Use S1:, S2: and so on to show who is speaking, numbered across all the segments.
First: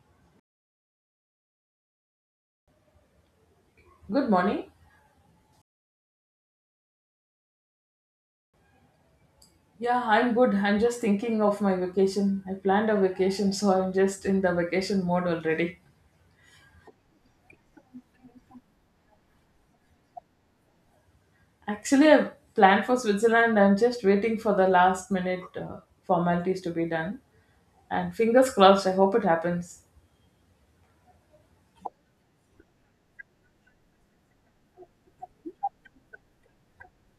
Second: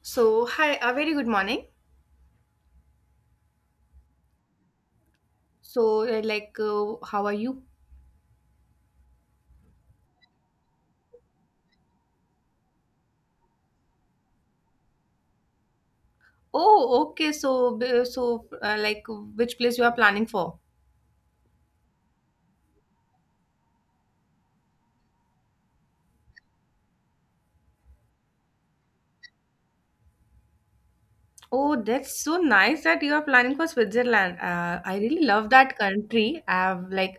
S1: So, hi, a very good morning.
S2: Good morning.
S1: How are you?
S2: Yeah, I'm good. I'm just thinking of my vacation. I planned a vacation, so I'm just in the vacation mode already.
S1: Oh, okay. Which place you are planning for?
S2: Actually, I planned for Switzerland. I'm just waiting for the last minute formalities to be done. And fingers crossed, I hope it happens.
S1: Oh, that's so nice that you are planning for Switzerland. I really love that country.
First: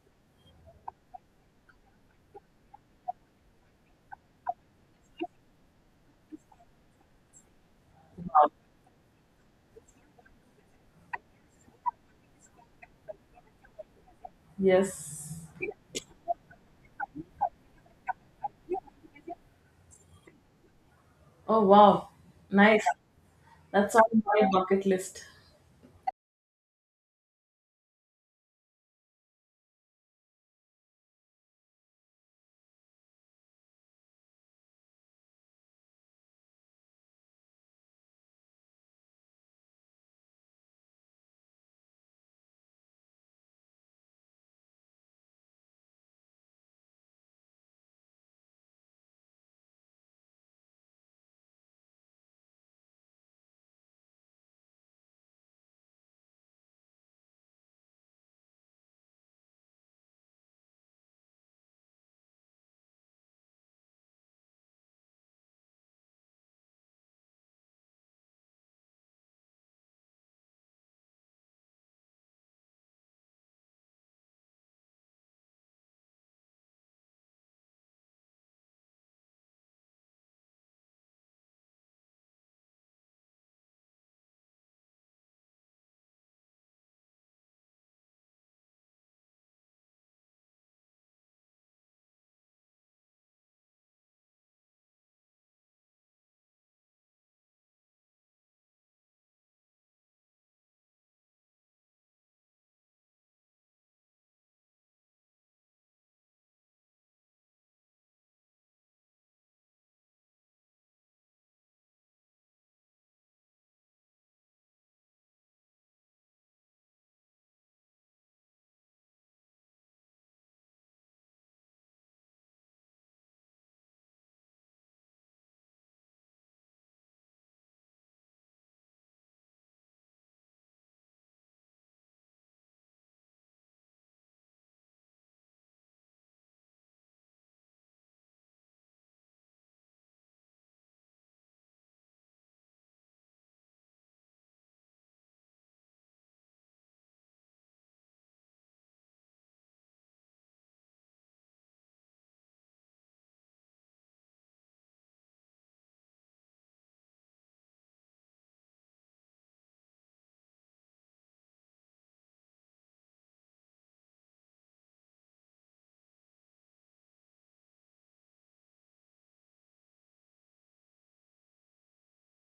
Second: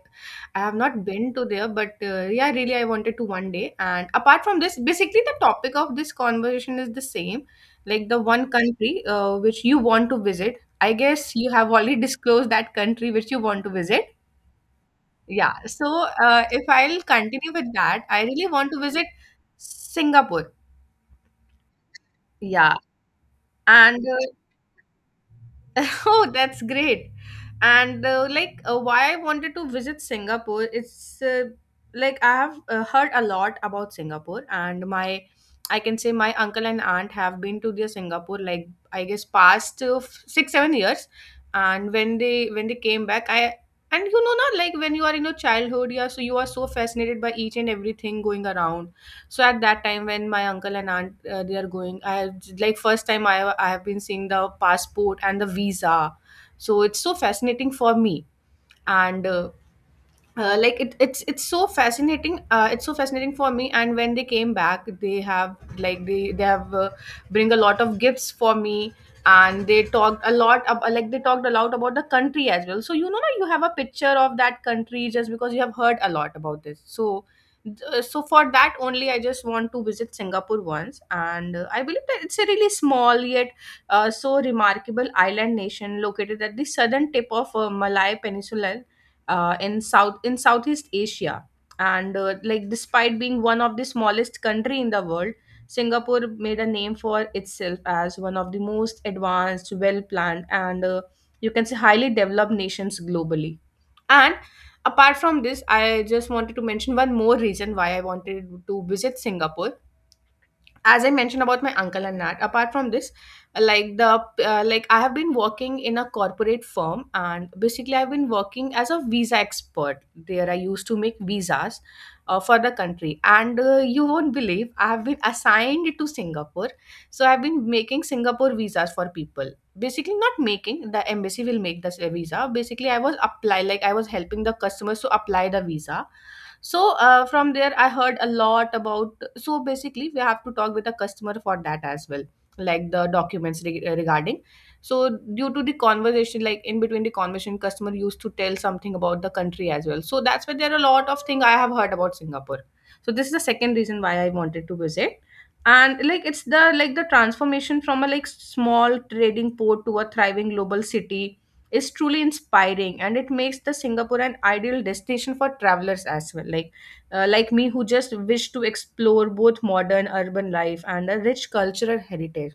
S1: I have not been to there, but yeah, really, I wanted to one day. And apart from this, basically, the topic of this conversation is the same, like the one country which you want to visit. I guess you have already disclosed that country which you want to visit.
S2: Yes.
S1: Yeah. So if I'll continue with that, I really want to visit Singapore.
S2: Oh, wow.
S1: Yeah.
S2: Nice. That's
S1: And
S2: on my bucket list.
S1: Oh, that's great. And like Why I wanted to visit Singapore, it's like I have heard a lot about Singapore and my I can say my uncle and aunt have been to their Singapore, like I guess past 6-7 years. And when they came back, I and you know, not like when you are in your childhood, yeah, so you are so fascinated by each and everything going around. So at that time, when my uncle and aunt, they are going, I like first time I have been seeing the passport and the visa. So it's so fascinating for me, and it's so fascinating, it's so fascinating for me. And when they came back, they have like they have bring a lot of gifts for me. And they talked a lot ab- like they talked a lot about the country as well. So you know, you have a picture of that country just because you have heard a lot about this. So for that only, I just want to visit Singapore once. And I believe that it's a really small yet so remarkable island nation located at the southern tip of Malay Peninsula, in Southeast Asia. And like despite being one of the smallest country in the world, Singapore made a name for itself as one of the most advanced, well planned, and you can say highly developed nations globally. And apart from this, I just wanted to mention one more reason why I wanted to visit Singapore, as I mentioned about my uncle. And that apart from this, like the like I have been working in a corporate firm, and basically I've been working as a visa expert there. I used to make visas for the country. And you won't believe, I have been assigned to Singapore. So I've been making Singapore visas for people. Basically, not making, the embassy will make the visa. Basically, I was helping the customers to apply the visa. So from there I heard a lot about. So basically, we have to talk with the customer for that as well, like the documents regarding. So due to the conversation, like in between the conversation, customer used to tell something about the country as well. So that's why there are a lot of things I have heard about Singapore. So this is the second reason why I wanted to visit. And like the transformation from a like small trading port to a thriving global city is truly inspiring, and it makes the Singapore an ideal destination for travelers as well. Like like me, who just wish to explore both modern urban life and a rich cultural heritage.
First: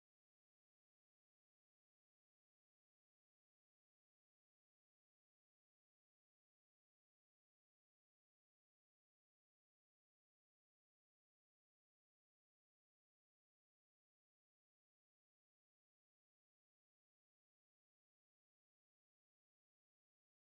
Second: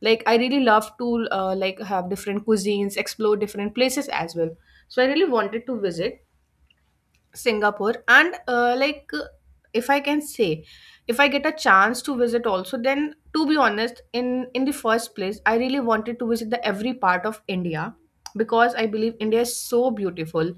S1: Like I really love to like have different cuisines, explore different places as well. So I really wanted to visit Singapore. And if I can say, if I get a chance to visit also, then to be honest, in the first place I really wanted to visit the every part of India, because I believe India is so beautiful.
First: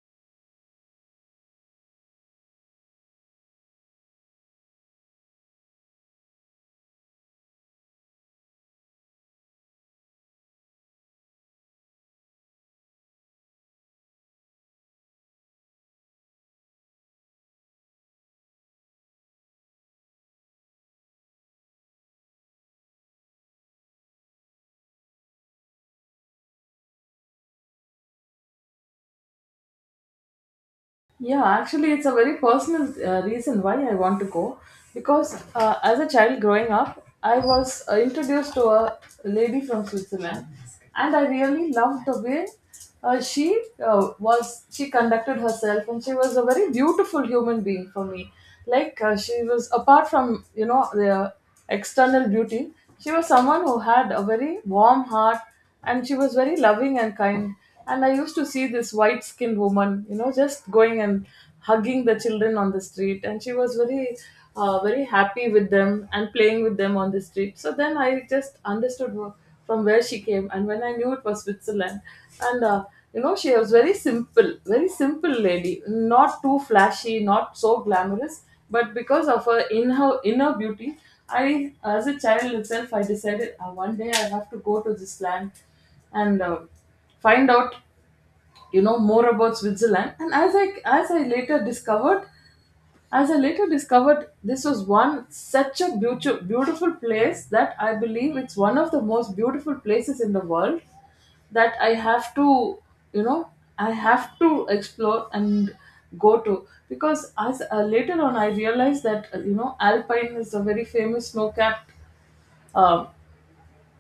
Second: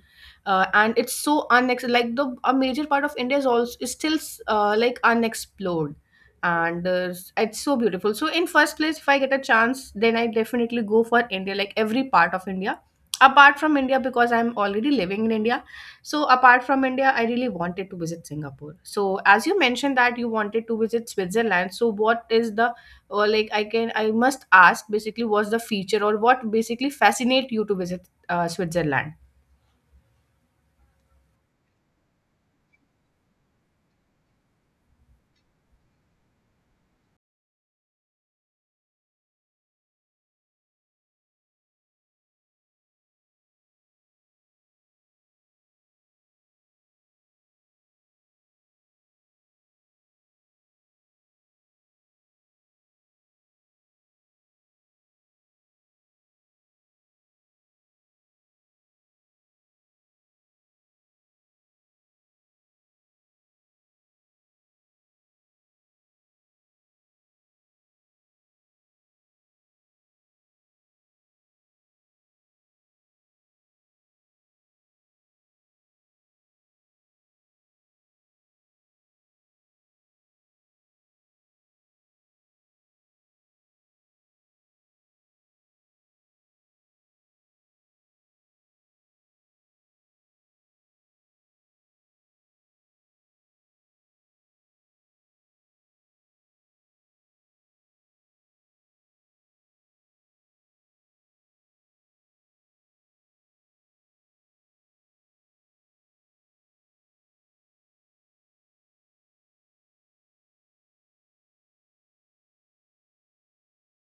S1: And it's so unex like the a major part of India is also is still like unexplored. And It's so beautiful. So in first place, if I get a chance, then I definitely go for India, like every part of India. Apart from India, because I'm already living in India, so apart from India, I really wanted to visit Singapore. So as you mentioned that you wanted to visit Switzerland, so what is the, or like I can, I must ask, basically what's the feature, or what basically fascinate you to visit Switzerland?
S2: Yeah, actually, it's a very personal reason why I want to go because as a child growing up, I was introduced to a lady from Switzerland, and I really loved the way she was. She conducted herself, and she was a very beautiful human being for me. Like she was, apart from you know the external beauty, she was someone who had a very warm heart, and she was very loving and kind, and I used to see this white skinned woman, you know, just going and hugging the children on the street. And she was very very happy with them and playing with them on the street. So then I just understood from where she came, and when I knew, it was Switzerland. And you know, she was very simple, very simple lady, not too flashy, not so glamorous, but because of her, in her inner beauty, I, as a child itself, I decided one day I have to go to this land and find out, you know, more about Switzerland. And as I later discovered, as I later discovered, this was one such a beautiful, beautiful place that I believe it's one of the most beautiful places in the world that I have to, you know, I have to explore and go to. Because as later on I realized that you know, Alpine is a very famous snow-capped uh,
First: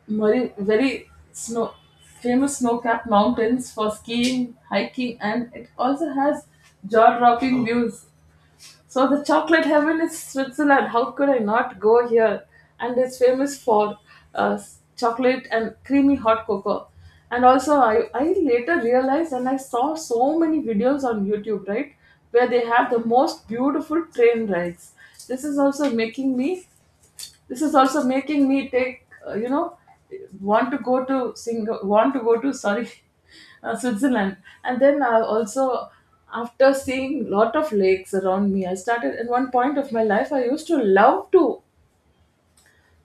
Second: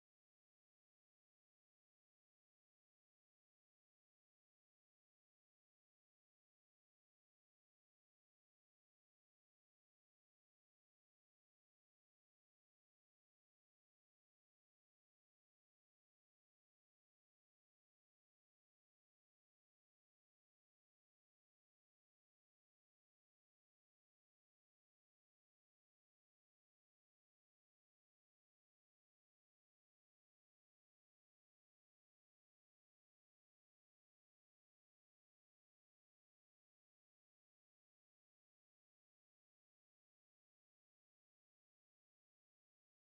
S2: very, very snow famous snow-capped mountains for skiing, hiking, and it also has jaw-dropping views. So the chocolate heaven is Switzerland. How could I not go here? And it's famous for chocolate and creamy hot cocoa. And also, I later realized, and I saw so many videos on YouTube, right, where they have the most beautiful train rides. This is also making me this is also making me take, you know, want to go to, sorry, Switzerland. And then I also, after seeing lot of lakes around me, I started, at one point of my life I used to love to,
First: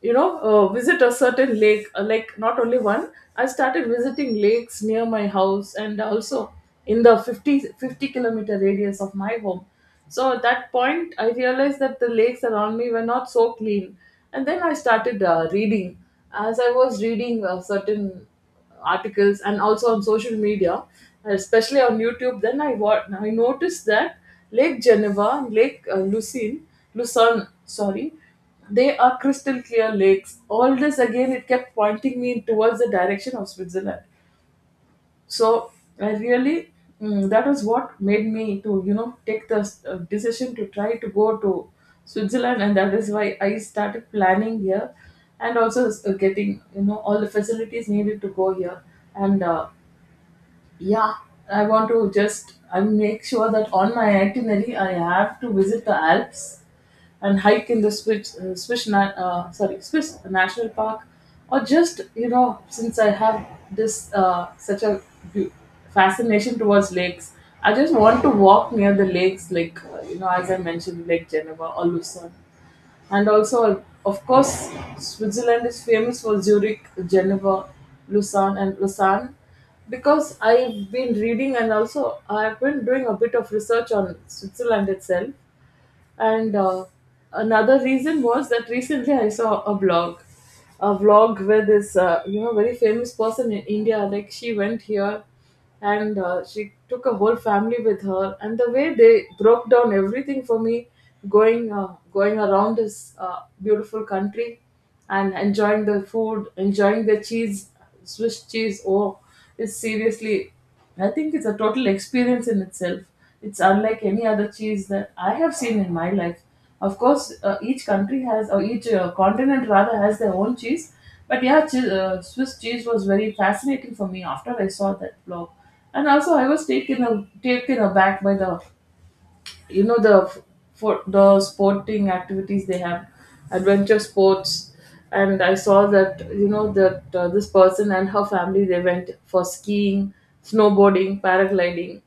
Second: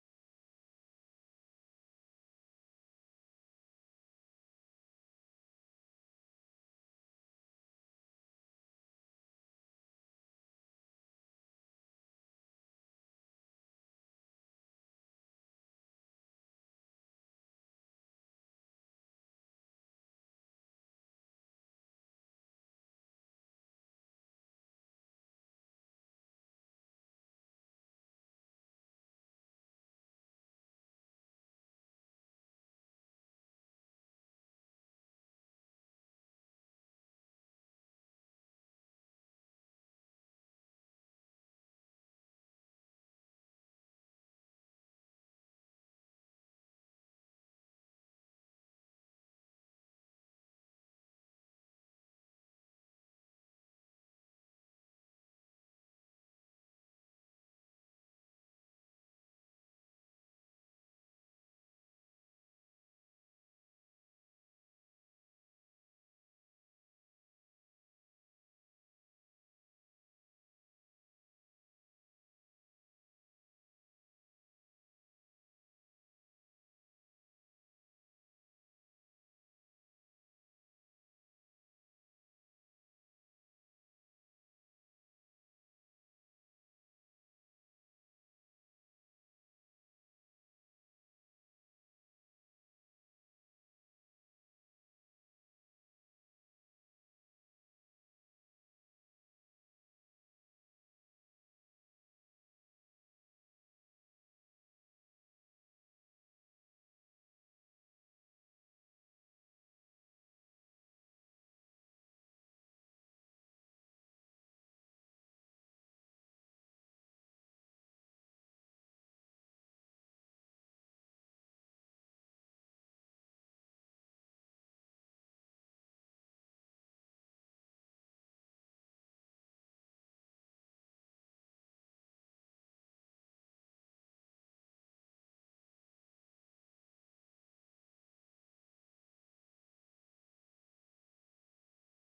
S2: you know, visit a certain lake, like not only one. I started visiting lakes near my house and also in the fifty kilometer radius of my home. So at that point I realized that the lakes around me were not so clean. And then I started reading, as I was reading certain articles and also on social media, especially on YouTube, then I, what I noticed, that Lake Geneva and Lake Lucerne, sorry, they are crystal clear lakes. All this again, it kept pointing me towards the direction of Switzerland. So I really, mm, that was what made me to, you know, take the decision to try to go to Switzerland. And that is why I started planning here, and also getting, you know, all the facilities needed to go here. And yeah, I want to just, I make sure that on my itinerary I have to visit the Alps and hike in the Swiss, Swiss na- sorry Swiss National Park, or just, you know, since I have this such a bu- fascination towards lakes, I just want to walk near the lakes, like you know, as I mentioned, Lake Geneva or Lucerne. And also, of course, Switzerland is famous for Zurich, Geneva, Lucerne, and Lausanne, because I've been reading and also I've been doing a bit of research on Switzerland itself. And another reason was that recently I saw a blog, a vlog, where this, you know, very famous person in India, like she went here, and she took a whole family with her, and the way they broke down everything for me, going around this beautiful country and enjoying the food, enjoying the cheese, Swiss cheese. Oh, it's seriously, I think it's a total experience in itself. It's unlike any other cheese that I have seen in my life. Of course, each country has, or each continent rather, has their own cheese. But yeah, Swiss cheese was very fascinating for me after I saw that blog. And also, I was taken, a, taken aback by the, you know, the for the sporting activities they have, adventure sports. And I saw that, you know, that this person and her family, they went for skiing, snowboarding, paragliding,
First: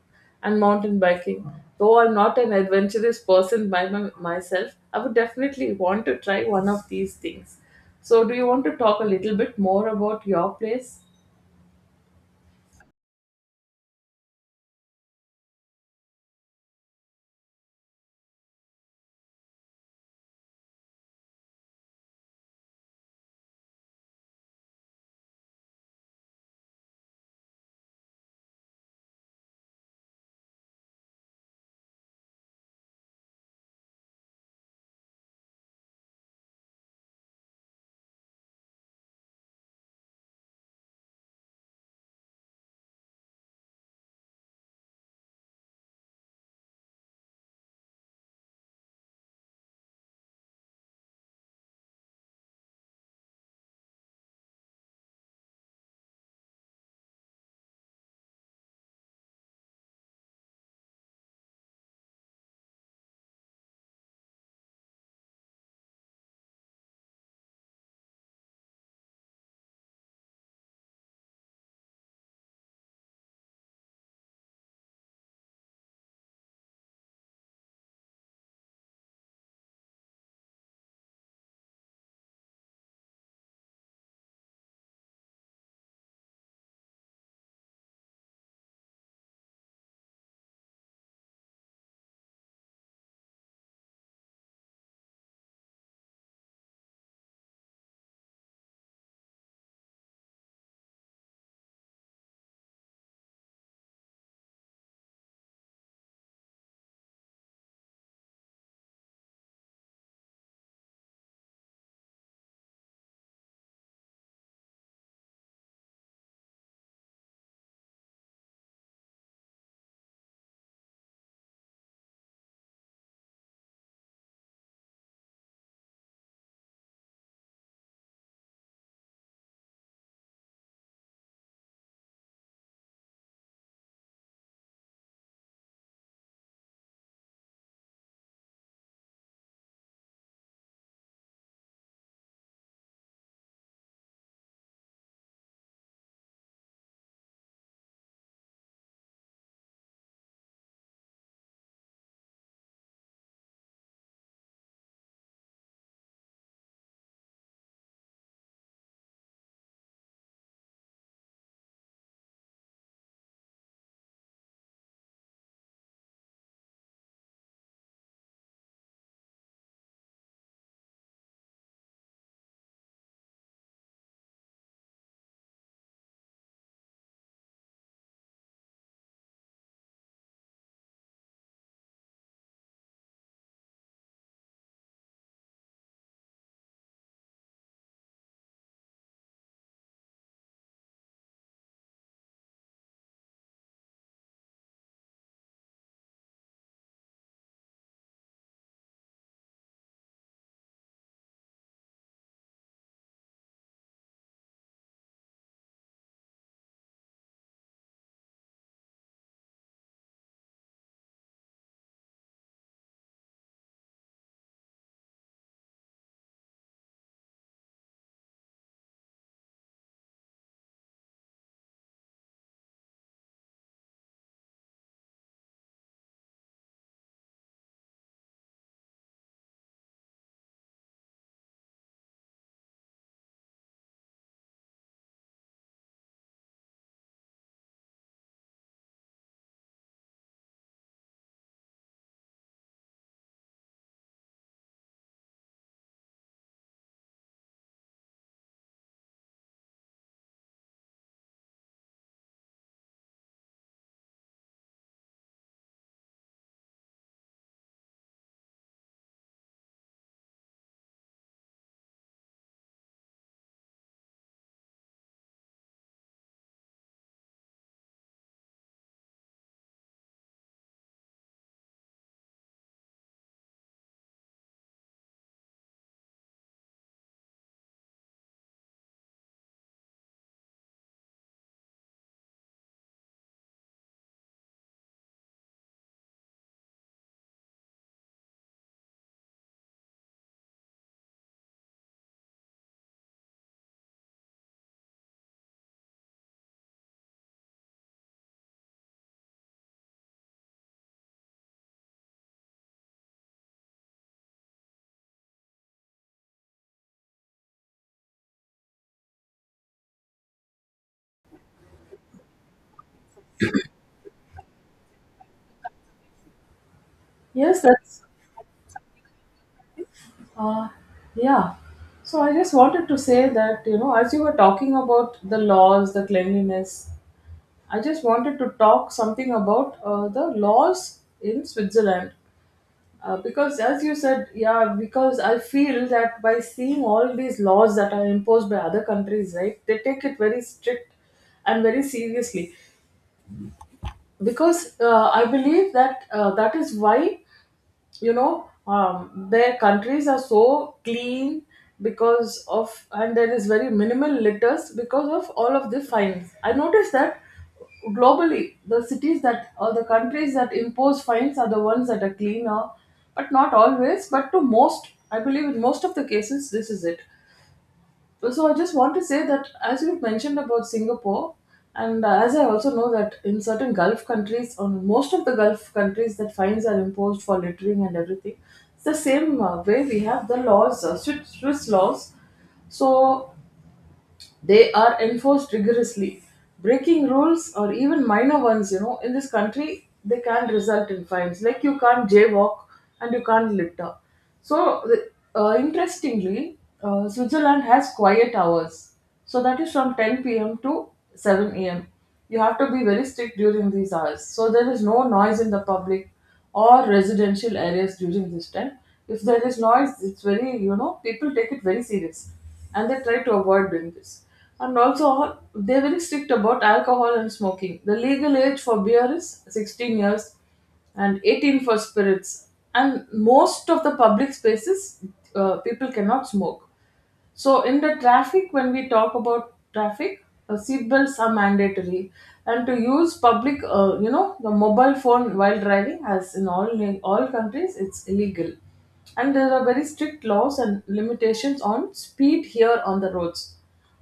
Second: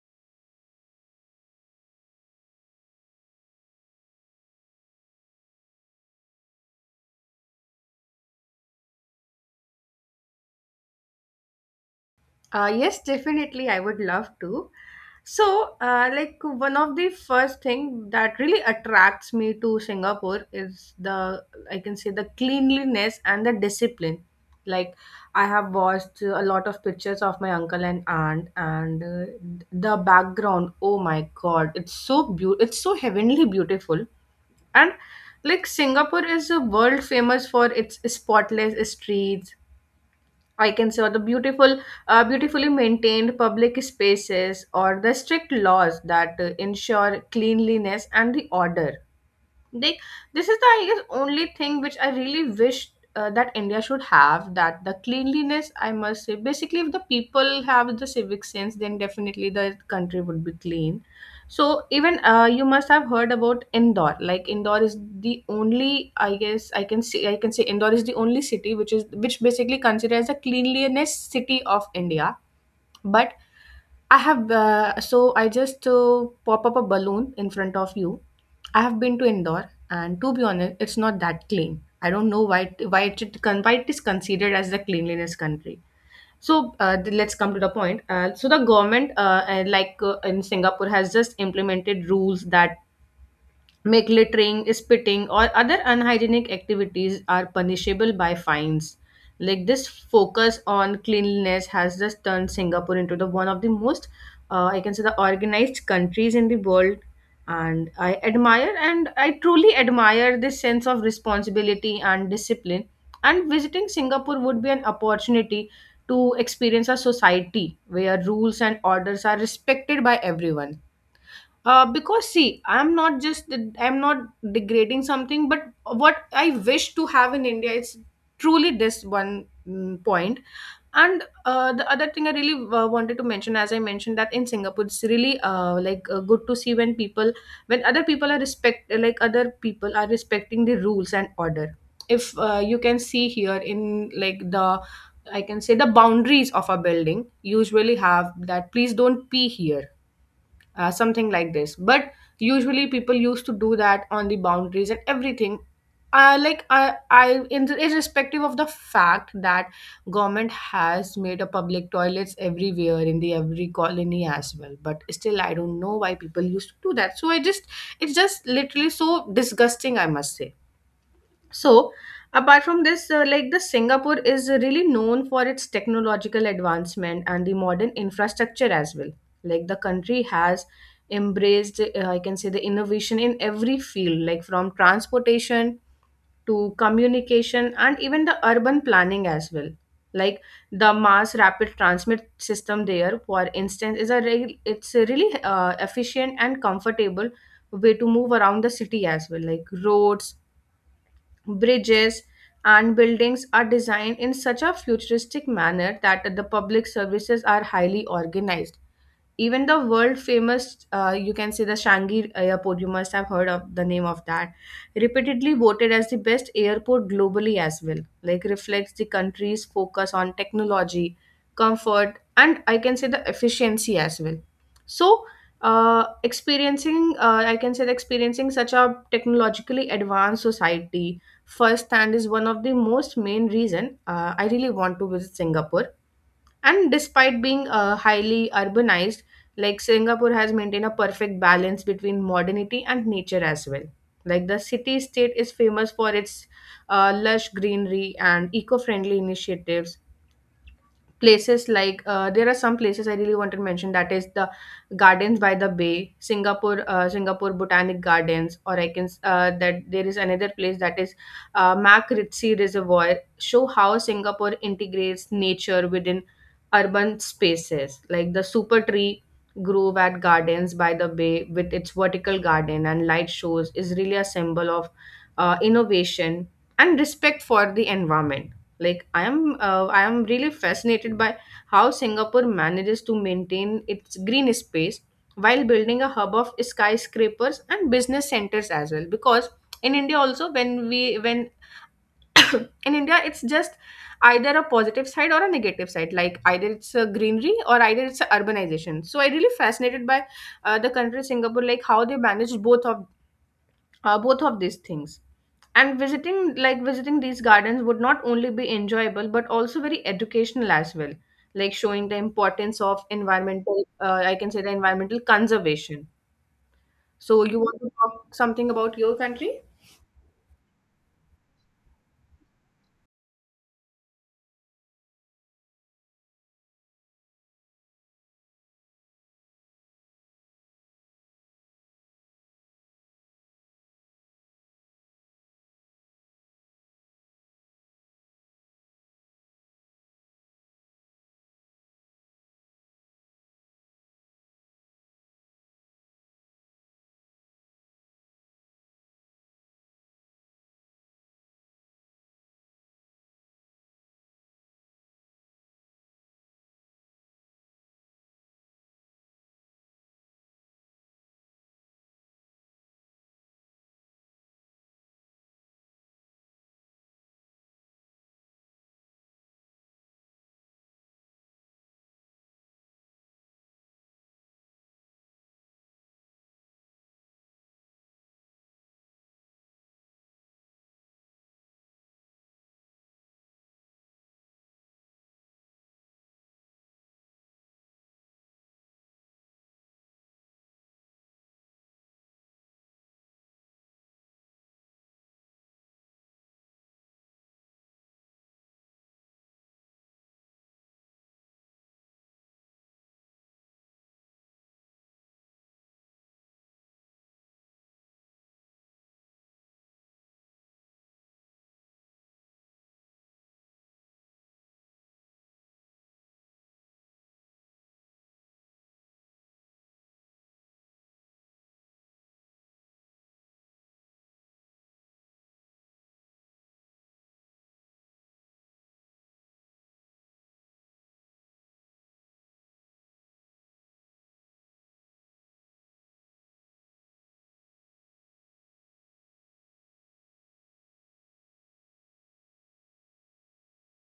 S2: and mountain biking. Though I'm not an adventurous person by myself, I would definitely want to try one of these things. So do you want to talk a little bit more about your place?
S1: Yes, definitely. I would love to. So, like one of the first thing that really attracts me to Singapore is the, I can say, the cleanliness and the discipline. Like I have watched a lot of pictures of my uncle and aunt, and the background. Oh my God, it's so beautiful. It's so heavenly beautiful, and like Singapore is a world famous for its spotless streets, I can say, or the beautiful, beautifully maintained public spaces, or the strict laws that ensure cleanliness and the order. Like this is the, I guess, only thing which I really wish that India should have, that the cleanliness, I must say. Basically, if the people have the civic sense, then definitely the country would be clean. So even you must have heard about Indore. Like Indore is the only, I guess, I can say Indore is the only city which is, which basically considers a cleanliness city of India. But I have, so I just pop up a balloon in front of you. I have been to Indore, and to be honest, it's not that clean. I don't know why why why it is considered as the cleanliness country. So let's come to the point. So the government in Singapore has just implemented rules that make littering, spitting, or other unhygienic activities are punishable by fines. Like this focus on cleanliness has just turned Singapore into the one of the most, I can say, the organized countries in the world. And I truly admire this sense of responsibility and discipline. And visiting Singapore would be an opportunity to experience a society where rules and orders are respected by everyone. Because see, I'm not degrading something, but what I wish to have in India is truly this one point. And the other thing I really wanted to mention, as I mentioned, that in Singapore, it's really good to see when people, when other people are respect, like other people are respecting the rules and order. If you can see here in I can say the boundaries of a building usually have that, please don't pee here something like this. But usually people used to do that on the boundaries and everything. Like irrespective of the fact that government has made a public toilets everywhere in the every colony as well, but still I don't know why people used to do that. So I just It's just literally so disgusting, I must say. So, apart from this, like the Singapore is really known for its technological advancement and the modern infrastructure as well. Like the country has embraced, I can say, the innovation in every field, like from transportation to communication and even the urban planning as well. Like the mass rapid transmit system there, for instance, is a real it's a really efficient and comfortable way to move around the city as well, like roads, bridges, and buildings are designed in such a futuristic manner that the public services are highly organized. Even the world famous, you can say, the Shanghai airport, you must have heard of the name of that, repeatedly voted as the best airport globally as well, like reflects the country's focus on technology, comfort, and I can say the efficiency as well. So uh, experiencing uh, I can say that experiencing such a technologically advanced society firsthand is one of the most main reason I really want to visit Singapore. And despite being highly urbanized, like Singapore has maintained a perfect balance between modernity and nature as well. Like the city state is famous for its lush greenery and eco friendly initiatives, places like there are some places I really want to mention, that is the Gardens by the Bay, Singapore Botanic Gardens, or that there is another place that is Mak Reservoir. Show how Singapore integrates nature within urban spaces, like the Super Tree Grove at Gardens by the Bay with its vertical garden and light shows is really a symbol of innovation and respect for the environment. Like I am really fascinated by how Singapore manages to maintain its green space while building a hub of skyscrapers and business centers as well. Because in India also, when in India, it's just either a positive side or a negative side, like either it's a greenery or either it's a urbanization. So I really fascinated by the country Singapore, like how they manage both of these things. And visiting, like visiting these gardens would not only be enjoyable but also very educational as well, like showing the importance of environmental, I can say, the environmental conservation. So you
S2: Yes
S1: want to
S2: that's
S1: talk something about your country?
S2: Uh, yeah. So I just wanted to say that, you know, as you were talking about the laws, the cleanliness, I just wanted to talk something about the laws in Switzerland. Because as you said, yeah, because I feel that by seeing all these laws that are imposed by other countries, right, they take it very strict and very seriously. Because I believe that that is why, you know, their countries are so clean because of, and there is very minimal litters because of all of the fines. I noticed that globally the cities that, or the countries that impose fines, are the ones that are cleaner, but not always, but to most, I believe in most of the cases this is it. So I just want to say that as you've mentioned about Singapore, and as I also know that in certain Gulf countries, on most of the Gulf countries, that fines are imposed for littering and everything. It's the same way we have the laws, Swiss laws. So they are enforced rigorously. Breaking rules or even minor ones, you know, in this country, they can result in fines. Like you can't jaywalk, and you can't litter. So, interestingly, Switzerland has quiet hours. So, that is from 10 p.m. to 7 a.m. You have to be very strict during these hours. So, there is no noise in the public or residential areas during this time. If there is noise, it's very, you know, people take it very serious, and they try to avoid doing this. And also, they're very strict about alcohol and smoking. The legal age for beer is 16 years and 18 for spirits. And most of the public spaces, people cannot smoke. So in the traffic, when we talk about traffic, seat belts are mandatory, and to use public, you know, the mobile phone while driving, as in all countries, it's illegal, and there are very strict laws and limitations on speed here on the roads.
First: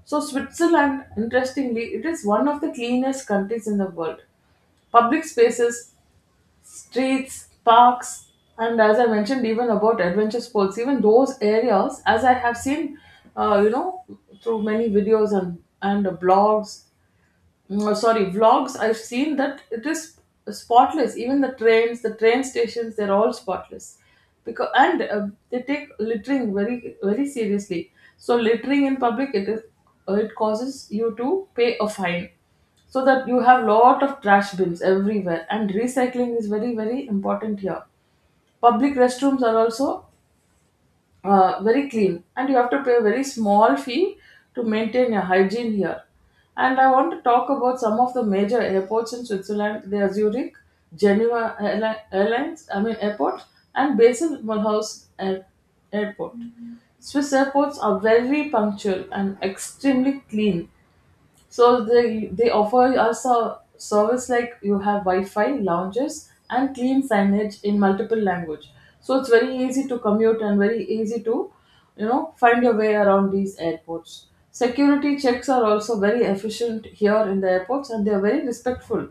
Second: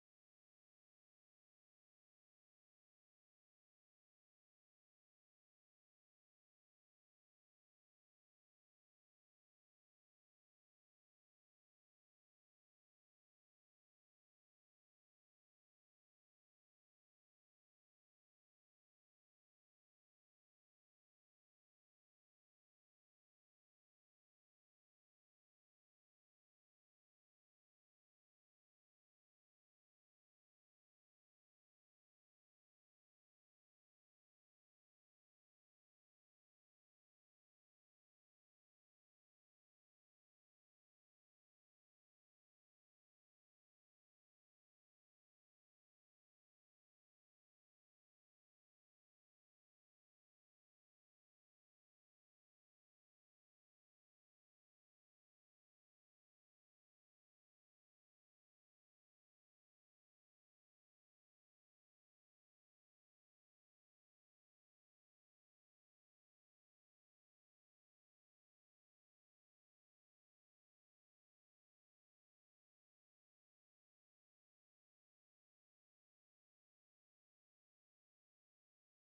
S2: So Switzerland, interestingly, it is one of the cleanest countries in the world. Public spaces, streets, parks, and as I mentioned, even about adventure sports, even those areas, as I have seen, you know, through many videos and blogs, mm, sorry, vlogs, I've seen that it is spotless. Even the trains, the train stations, they're all spotless. Because, and they take littering very, very seriously. So littering in public, it is, it causes you to pay a fine. So that you have lot of trash bins everywhere, and recycling is very, very important here. Public restrooms are also very clean, and you have to pay a very small fee to maintain your hygiene here. And I want to talk about some of the major airports in Switzerland. They are Zurich, Airlines, I mean airport, and Basel Mulhouse Airport. Swiss airports are very punctual and extremely clean. So they offer us a service like you have Wi-Fi, lounges, and clean signage in multiple language. So it's very easy to commute and very easy to, you know, find your way around these airports. Security checks are also very efficient here in the airports, and they are very respectful.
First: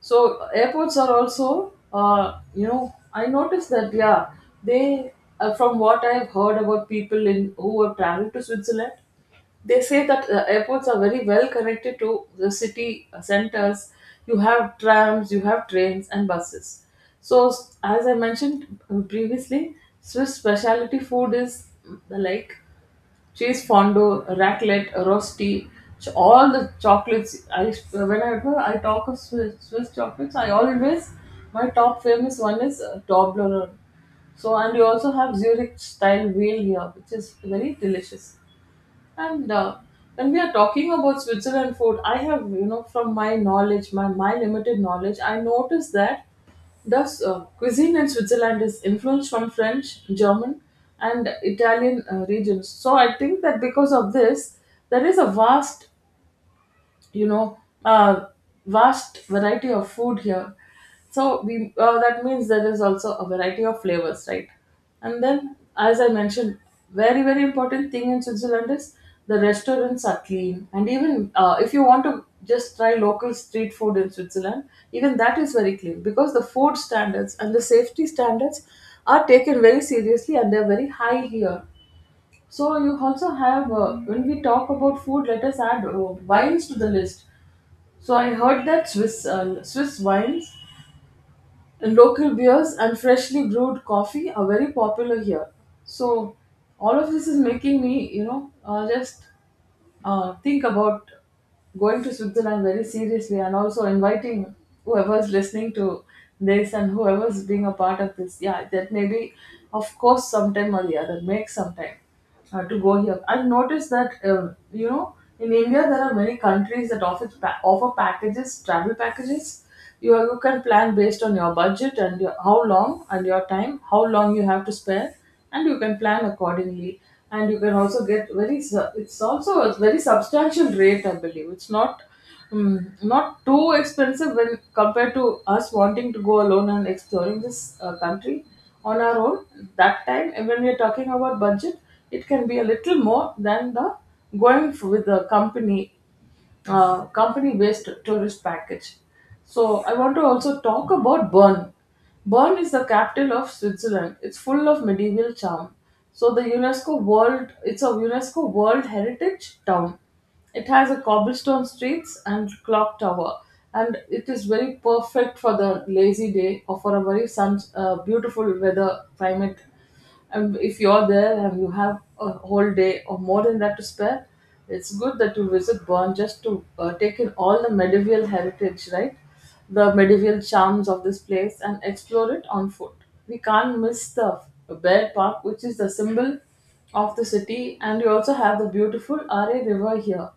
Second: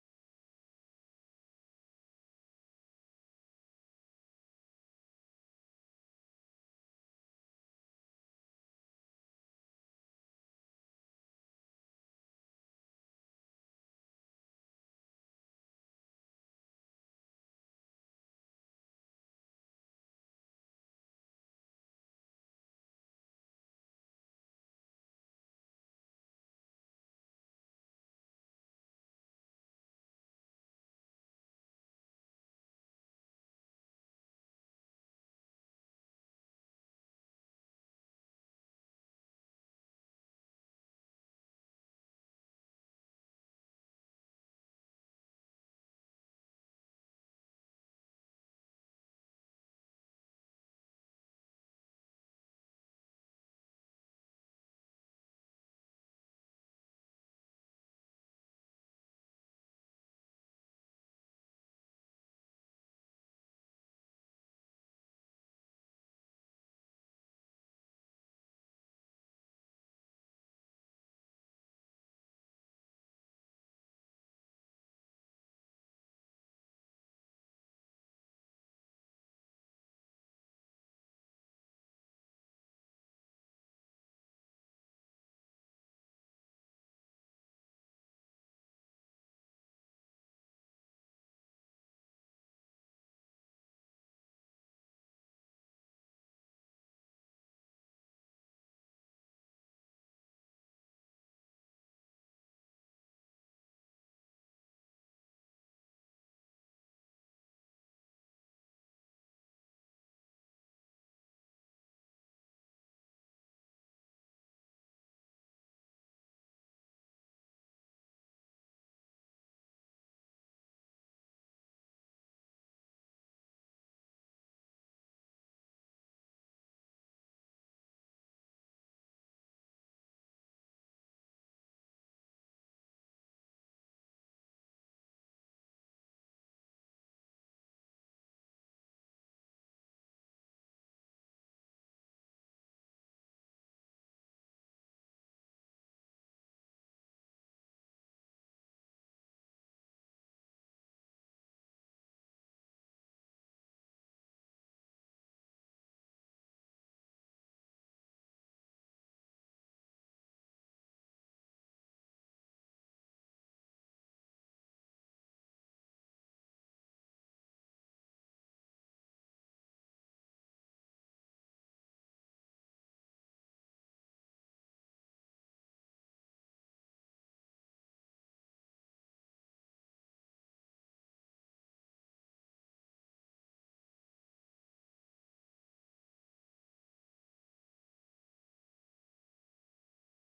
S2: So airports are also, you know, I noticed that, yeah, they, from what I've heard about people in who have traveled to Switzerland, they say that airports are very well connected to the city centers. You have trams, you have trains and buses. So as I mentioned previously, Swiss specialty food is, mm, like cheese fondue, raclette, rosti, all the chocolates. I, whenever I talk of Swiss chocolates, I always, my top famous one is Toblerone. So, and you also have Zurich style wheel here, which is very delicious. And When we are talking about Switzerland food, I have, from my knowledge, my limited knowledge, I noticed that the cuisine in Switzerland is influenced from French, German, and Italian regions. So I think that because of this, there is a vast you know a vast variety of food here, so we that means there is also a variety of flavors, right? And then as I mentioned, very important thing in Switzerland is the restaurants are clean, and even if you want to just try local street food in Switzerland, even that is very clean because the food standards and the safety standards are taken very seriously and they're very high here. So you also have, when we talk about food, let us add wines to the list. So I heard that Swiss wines and local beers and freshly brewed coffee are very popular here. So all of this is making me, just think about going to Switzerland very seriously, and also inviting whoever's listening to this and whoever's being a part of this. Yeah, that maybe, of course, sometime or the other, make some time to go here. I've noticed that, in India, there are many countries that offer, offer packages, travel packages. You can plan based on your budget and your, how long and your time, how long you have to spare, and you can plan accordingly. And you can also get it's also a very substantial rate, I believe. It's not not too expensive when compared to us wanting to go alone and exploring this country on our own. That time and when we're talking about budget, it can be a little more than the with the company company-based tourist package. So I want to also talk about Bern. Bern is the capital of Switzerland. It's full of medieval charm. So the UNESCO World, it's a UNESCO World Heritage Town. It has a cobblestone streets and clock tower, and it is very perfect for the lazy day or for a very beautiful weather climate. And if you're there and you have a whole day or more than that to spare, it's good that you visit Bern just to take in all the medieval heritage, right? The medieval charms of this place, and explore it on foot. We can't miss the Bear Park, which is the symbol of the city, and you also have the beautiful Are River here.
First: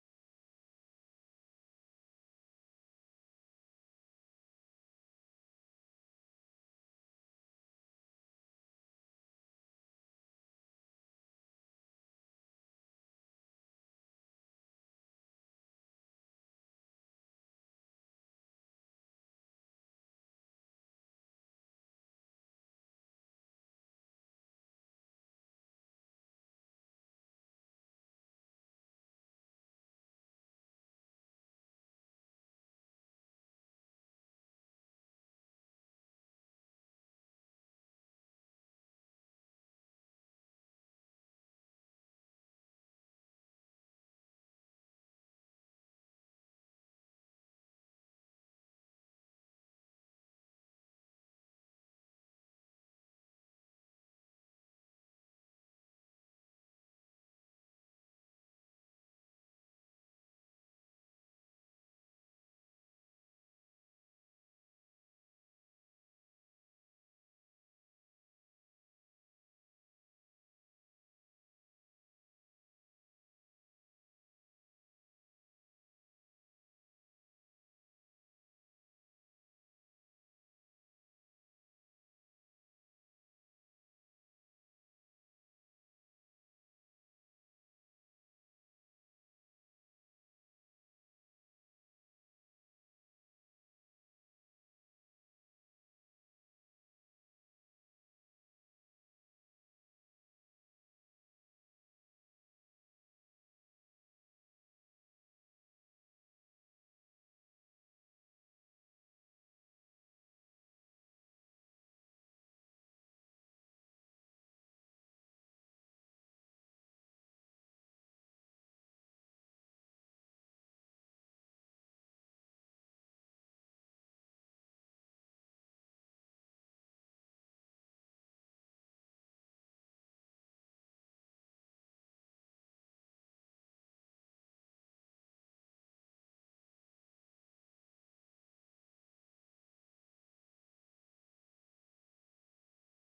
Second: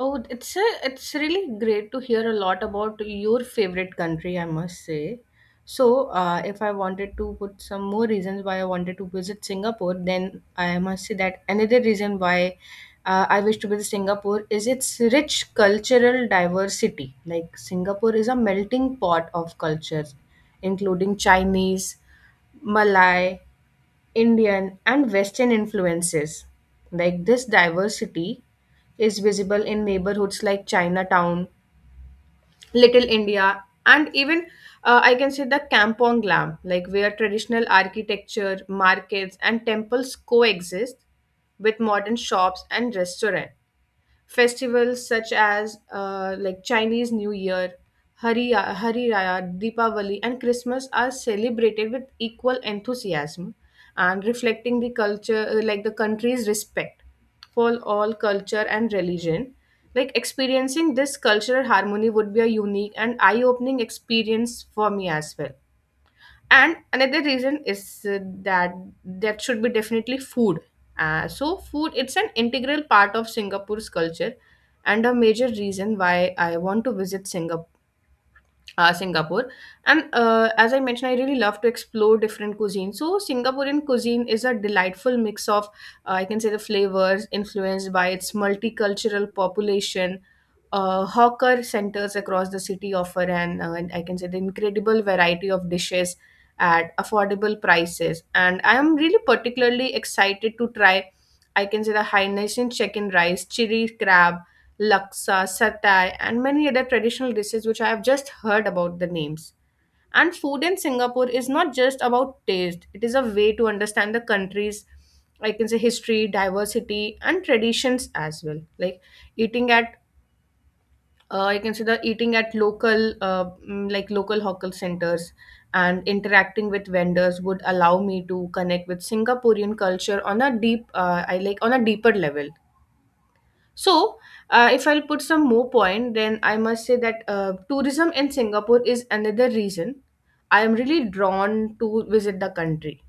S1: Oh, it's really great to hear a lot about your favorite country, I must say. So, if I wanted to put some more reasons why I wanted to visit Singapore, then I must say that another reason why I wish to visit Singapore is its rich cultural diversity. Like Singapore is a melting pot of cultures, including Chinese, Malay, Indian and Western influences. Like this diversity is visible in neighborhoods like Chinatown, Little India, and even I can say the Kampong Glam, like where traditional architecture, markets, and temples coexist with modern shops and restaurants. Festivals such as like Chinese New Year, Hari Raya, Deepavali, and Christmas are celebrated with equal enthusiasm and reflecting the culture, like the country's respect for all culture and religion. Like experiencing this cultural harmony would be a unique and eye opening experience for me as well. And another reason is that that should be definitely food. So food, it's an integral part of Singapore's culture and a major reason why I want to visit Singapore. And as I mentioned, I really love to explore different cuisines. So, Singaporean cuisine is a delightful mix of, I can say, the flavors influenced by its multicultural population. Hawker centers across the city offer an, I can say, the incredible variety of dishes at affordable prices. And I am really particularly excited to try, I can say, the Hainanese chicken rice, chili crab, laksa, satay, and many other traditional dishes which I have just heard about the names. And food in Singapore is not just about taste, it is a way to understand the country's, I can say, history, diversity, and traditions as well. Like eating at I can say, the eating at local, like local hawker centers, and interacting with vendors would allow me to connect with Singaporean culture on a deep, I like on a deeper level. So, if I'll put some more point, then I must say that tourism in Singapore is another reason I am really drawn to visit the country.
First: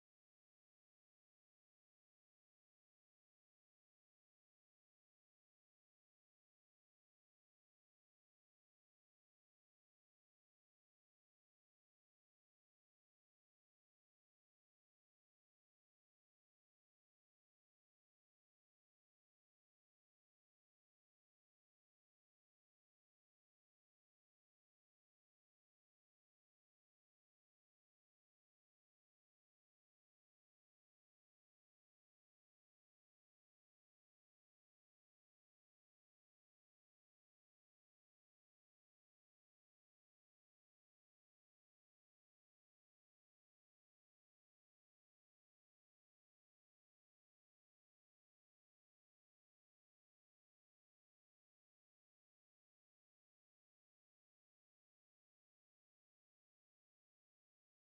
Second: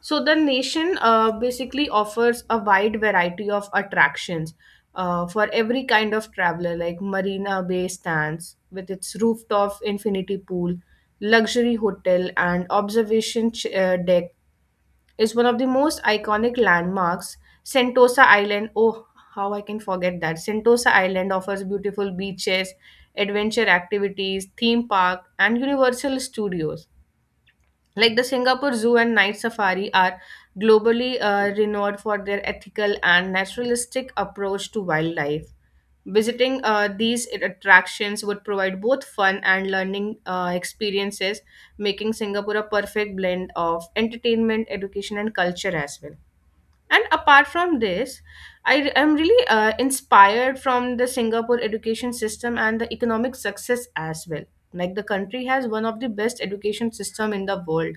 S1: So, the nation basically offers a wide variety of attractions for every kind of traveler, like Marina Bay stands with its rooftop infinity pool, luxury hotel, and deck is one of the most iconic landmarks. Sentosa Island, oh, how I can forget that. Sentosa Island offers beautiful beaches, adventure activities, theme park, and Universal Studios. Like the Singapore Zoo and Night Safari are globally renowned for their ethical and naturalistic approach to wildlife. Visiting these attractions would provide both fun and learning experiences, making Singapore a perfect blend of entertainment, education, and culture as well. And apart from this, I am really inspired from the Singapore education system and the economic success as well. Like the country has one of the best education system in the world,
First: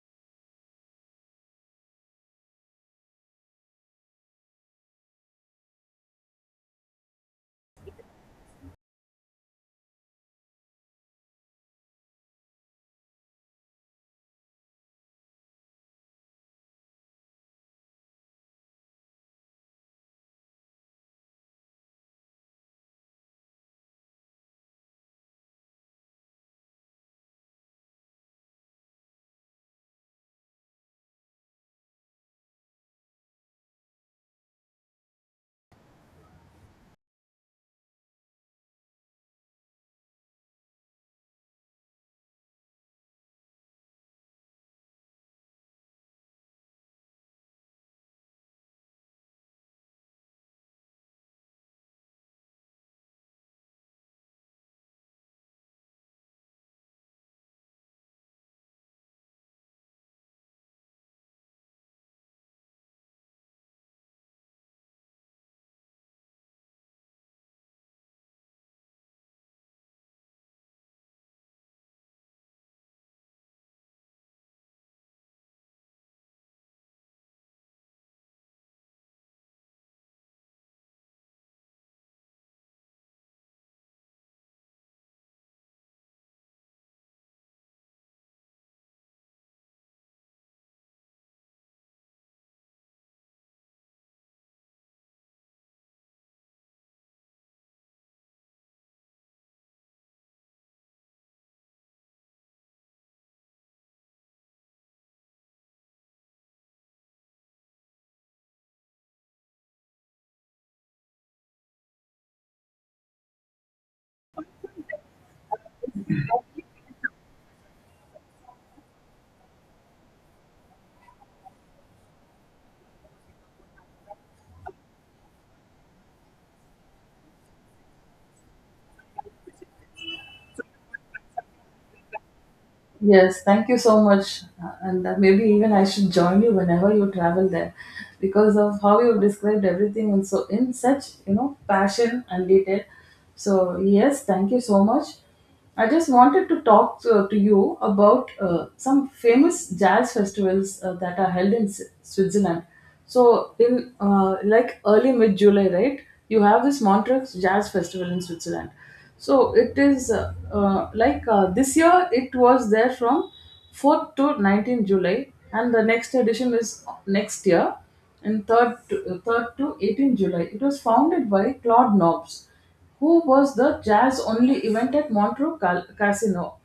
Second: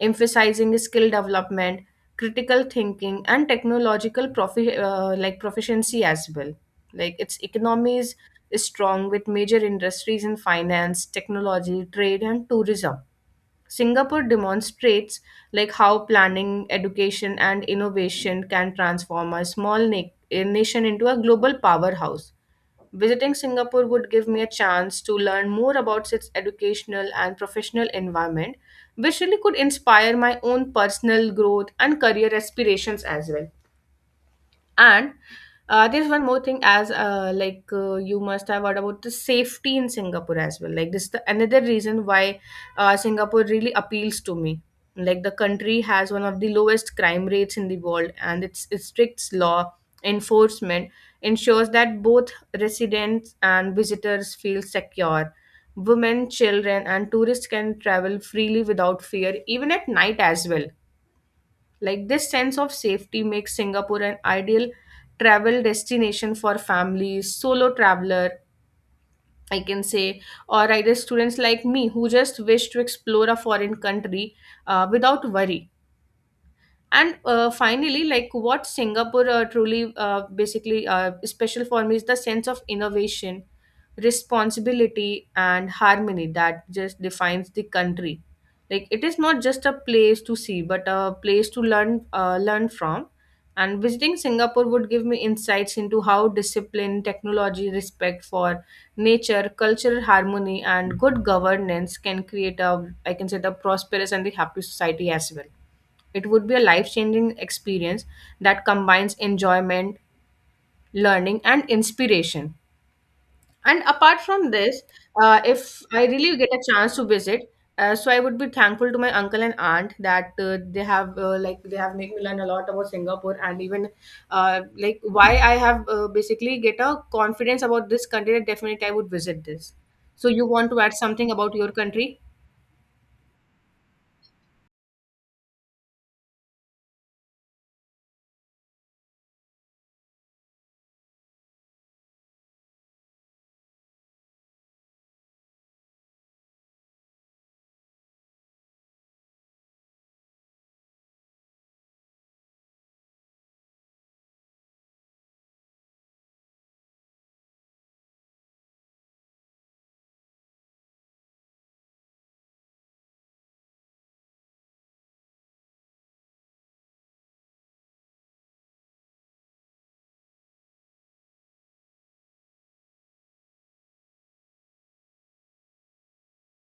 S1: emphasizing skill development, critical thinking, and like proficiency as well. Like its economy is strong with major industries in finance, technology, trade, and tourism. Singapore demonstrates like how planning, education, and innovation can transform a nation into a global powerhouse. Visiting Singapore would give me a chance to learn more about its educational and professional environment, which really could inspire my own personal growth and career aspirations as well. And there's one more thing, as you must have heard about the safety in Singapore as well. Like this is another reason why Singapore really appeals to me. Like the country has one of the lowest crime rates in the world, and its strict law enforcement ensures that both residents and visitors feel secure. Women, children, and tourists can travel freely without fear, even at night as well. Like this sense of safety makes Singapore an ideal travel destination for families, solo traveler, I can say, or either students like me who just wish to explore a foreign country without worry. And finally, like what Singapore truly basically special for me is the sense of innovation, responsibility and harmony that just defines the country. Like it is not just a place to see but a place to learn from, and visiting Singapore would give me insights into how discipline, technology, respect for nature, cultural harmony and good governance can create a, I can say, the prosperous and the happy society as well. It would be a life changing experience that combines enjoyment, learning, and inspiration. And apart from this, if I really get a chance to visit, so I would be thankful to my uncle and aunt that they have like they have made me learn a lot about Singapore, and even like why I have basically get a confidence about this country that definitely I would visit this. So you want to add something about your country?
S2: Yes, thank you so much. And Maybe even I should join you whenever you travel there because of how you described everything and so in such, passion and detail. So, yes, thank you so much. I just wanted to talk to you about some famous jazz festivals that are held in Switzerland. So, in like early mid July, right? You have this Montreux Jazz Festival in Switzerland. So it is this year it was there from 4th to 19th July, and the next edition is next year, and 3rd to 18th July. It was founded by Claude Knobs, who was the jazz only event at Casino.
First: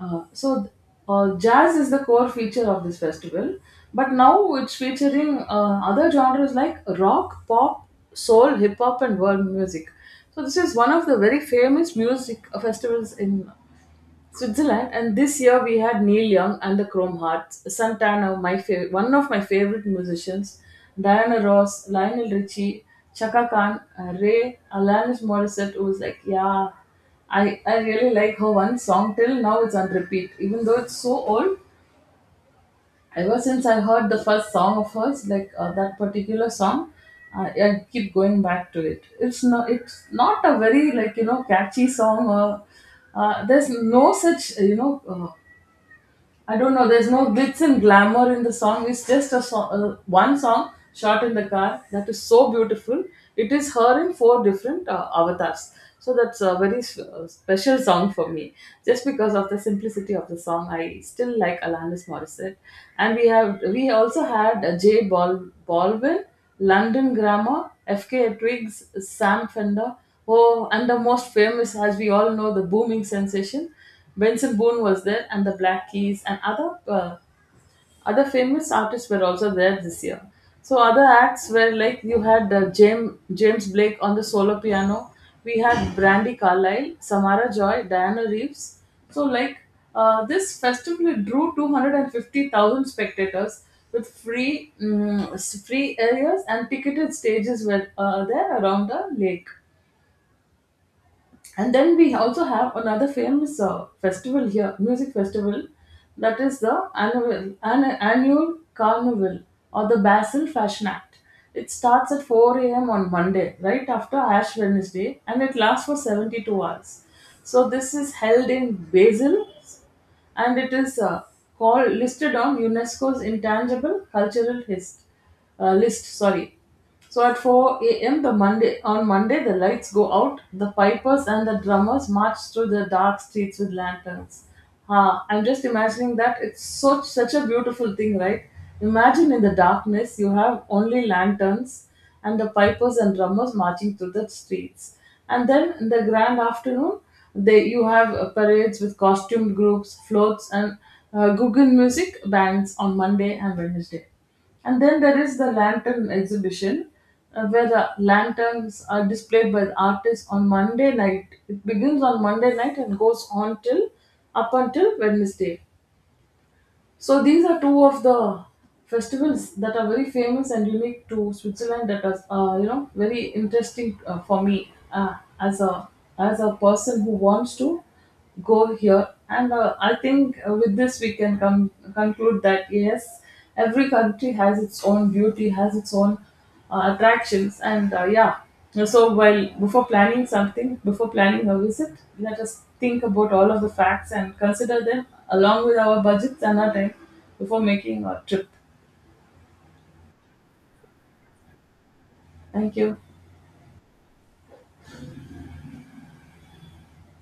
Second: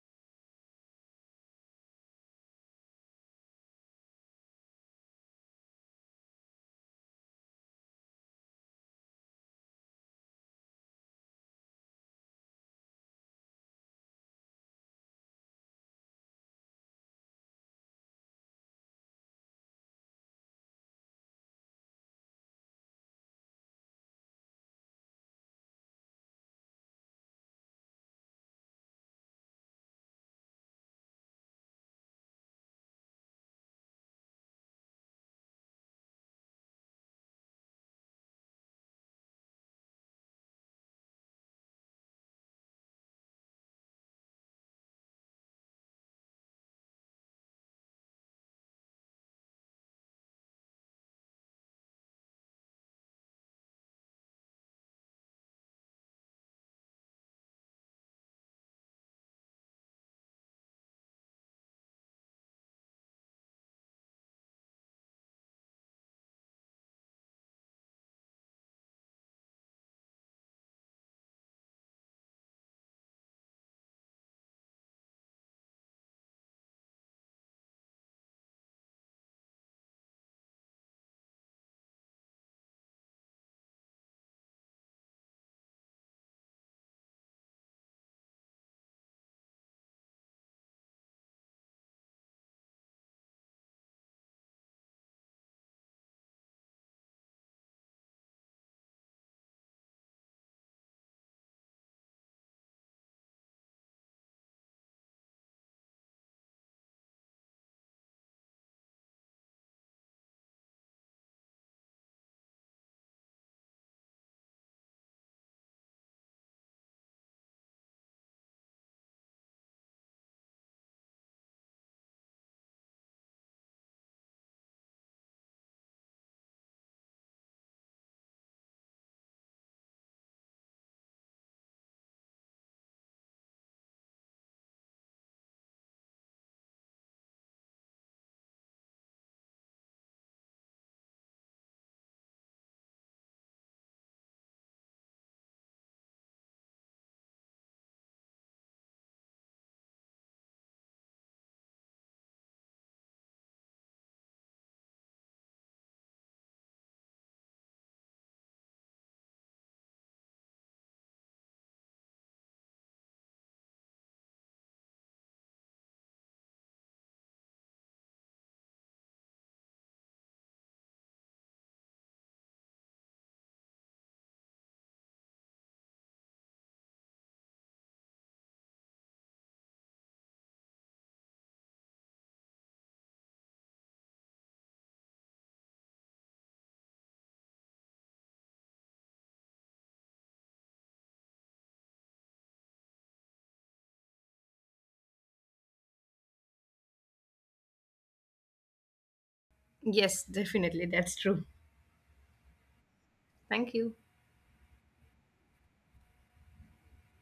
S2: Uh, so th- Jazz is the core feature of this festival, but now it's featuring other genres like rock, pop, soul, hip hop, and world music. So this is one of the very famous music festivals in Switzerland, and this year we had Neil Young and the Chrome Hearts, Santana, one of my favorite musicians, Diana Ross, Lionel Richie, Chaka Khan, Ray, Alanis Morissette, who was like, yeah, I really like her one song. Till now it's on repeat, even though it's so old. Ever since I heard the first song of hers, like that particular song, I keep going back to it. It's not a very, catchy song, or there's no such you know I don't know. There's no glitz and glamour in the song. It's just a song, one song shot in the car that is so beautiful. It is her in four different avatars. So that's a very special song for me. Just because of the simplicity of the song, I still like Alanis Morissette. And we also had Baldwin, London Grammar, F.K. Twigs, Sam Fender. Oh, and the most famous, as we all know, the booming sensation. Benson Boone was there, and the Black Keys and other famous artists were also there this year. So other acts were like, you had James Blake on the solo piano. We had Brandy Carlisle, Samara Joy, Diana Reeves. So like, this festival drew 250,000 spectators, with free free areas and ticketed stages were there around the lake. And then we also have another famous festival here, music festival, that is the annual carnival or the Basel Fashion Act. It starts at 4 a.m. on Monday, right after Ash Wednesday, and it lasts for 72 hours. So this is held in Basel, and it is called, listed on UNESCO's intangible cultural list. Sorry. So at 4 a.m. the Monday on Monday, the lights go out. The pipers and the drummers march through the dark streets with lanterns. Ah, I'm just imagining that it's such a beautiful thing, right? Imagine, in the darkness you have only lanterns and the pipers and drummers marching through the streets. And then in the grand afternoon, they, you have parades with costumed groups, floats, and Guggen music bands on Monday and Wednesday. And then there is the lantern exhibition, where the lanterns are displayed by the artists on Monday night. It begins on Monday night and goes on till up until Wednesday. So these are two of the festivals that are very famous and unique to Switzerland. That are, very interesting for me as a person who wants to go here. And I think with this we can come conclude that yes, every country has its own beauty, has its own attractions, and yeah, so while before planning something, before planning a visit, let us think about all of the facts and consider them along with our budgets and our time before making our trip.
S1: Yes, definitely. That's true.
S2: Thank you.
S1: Thank you.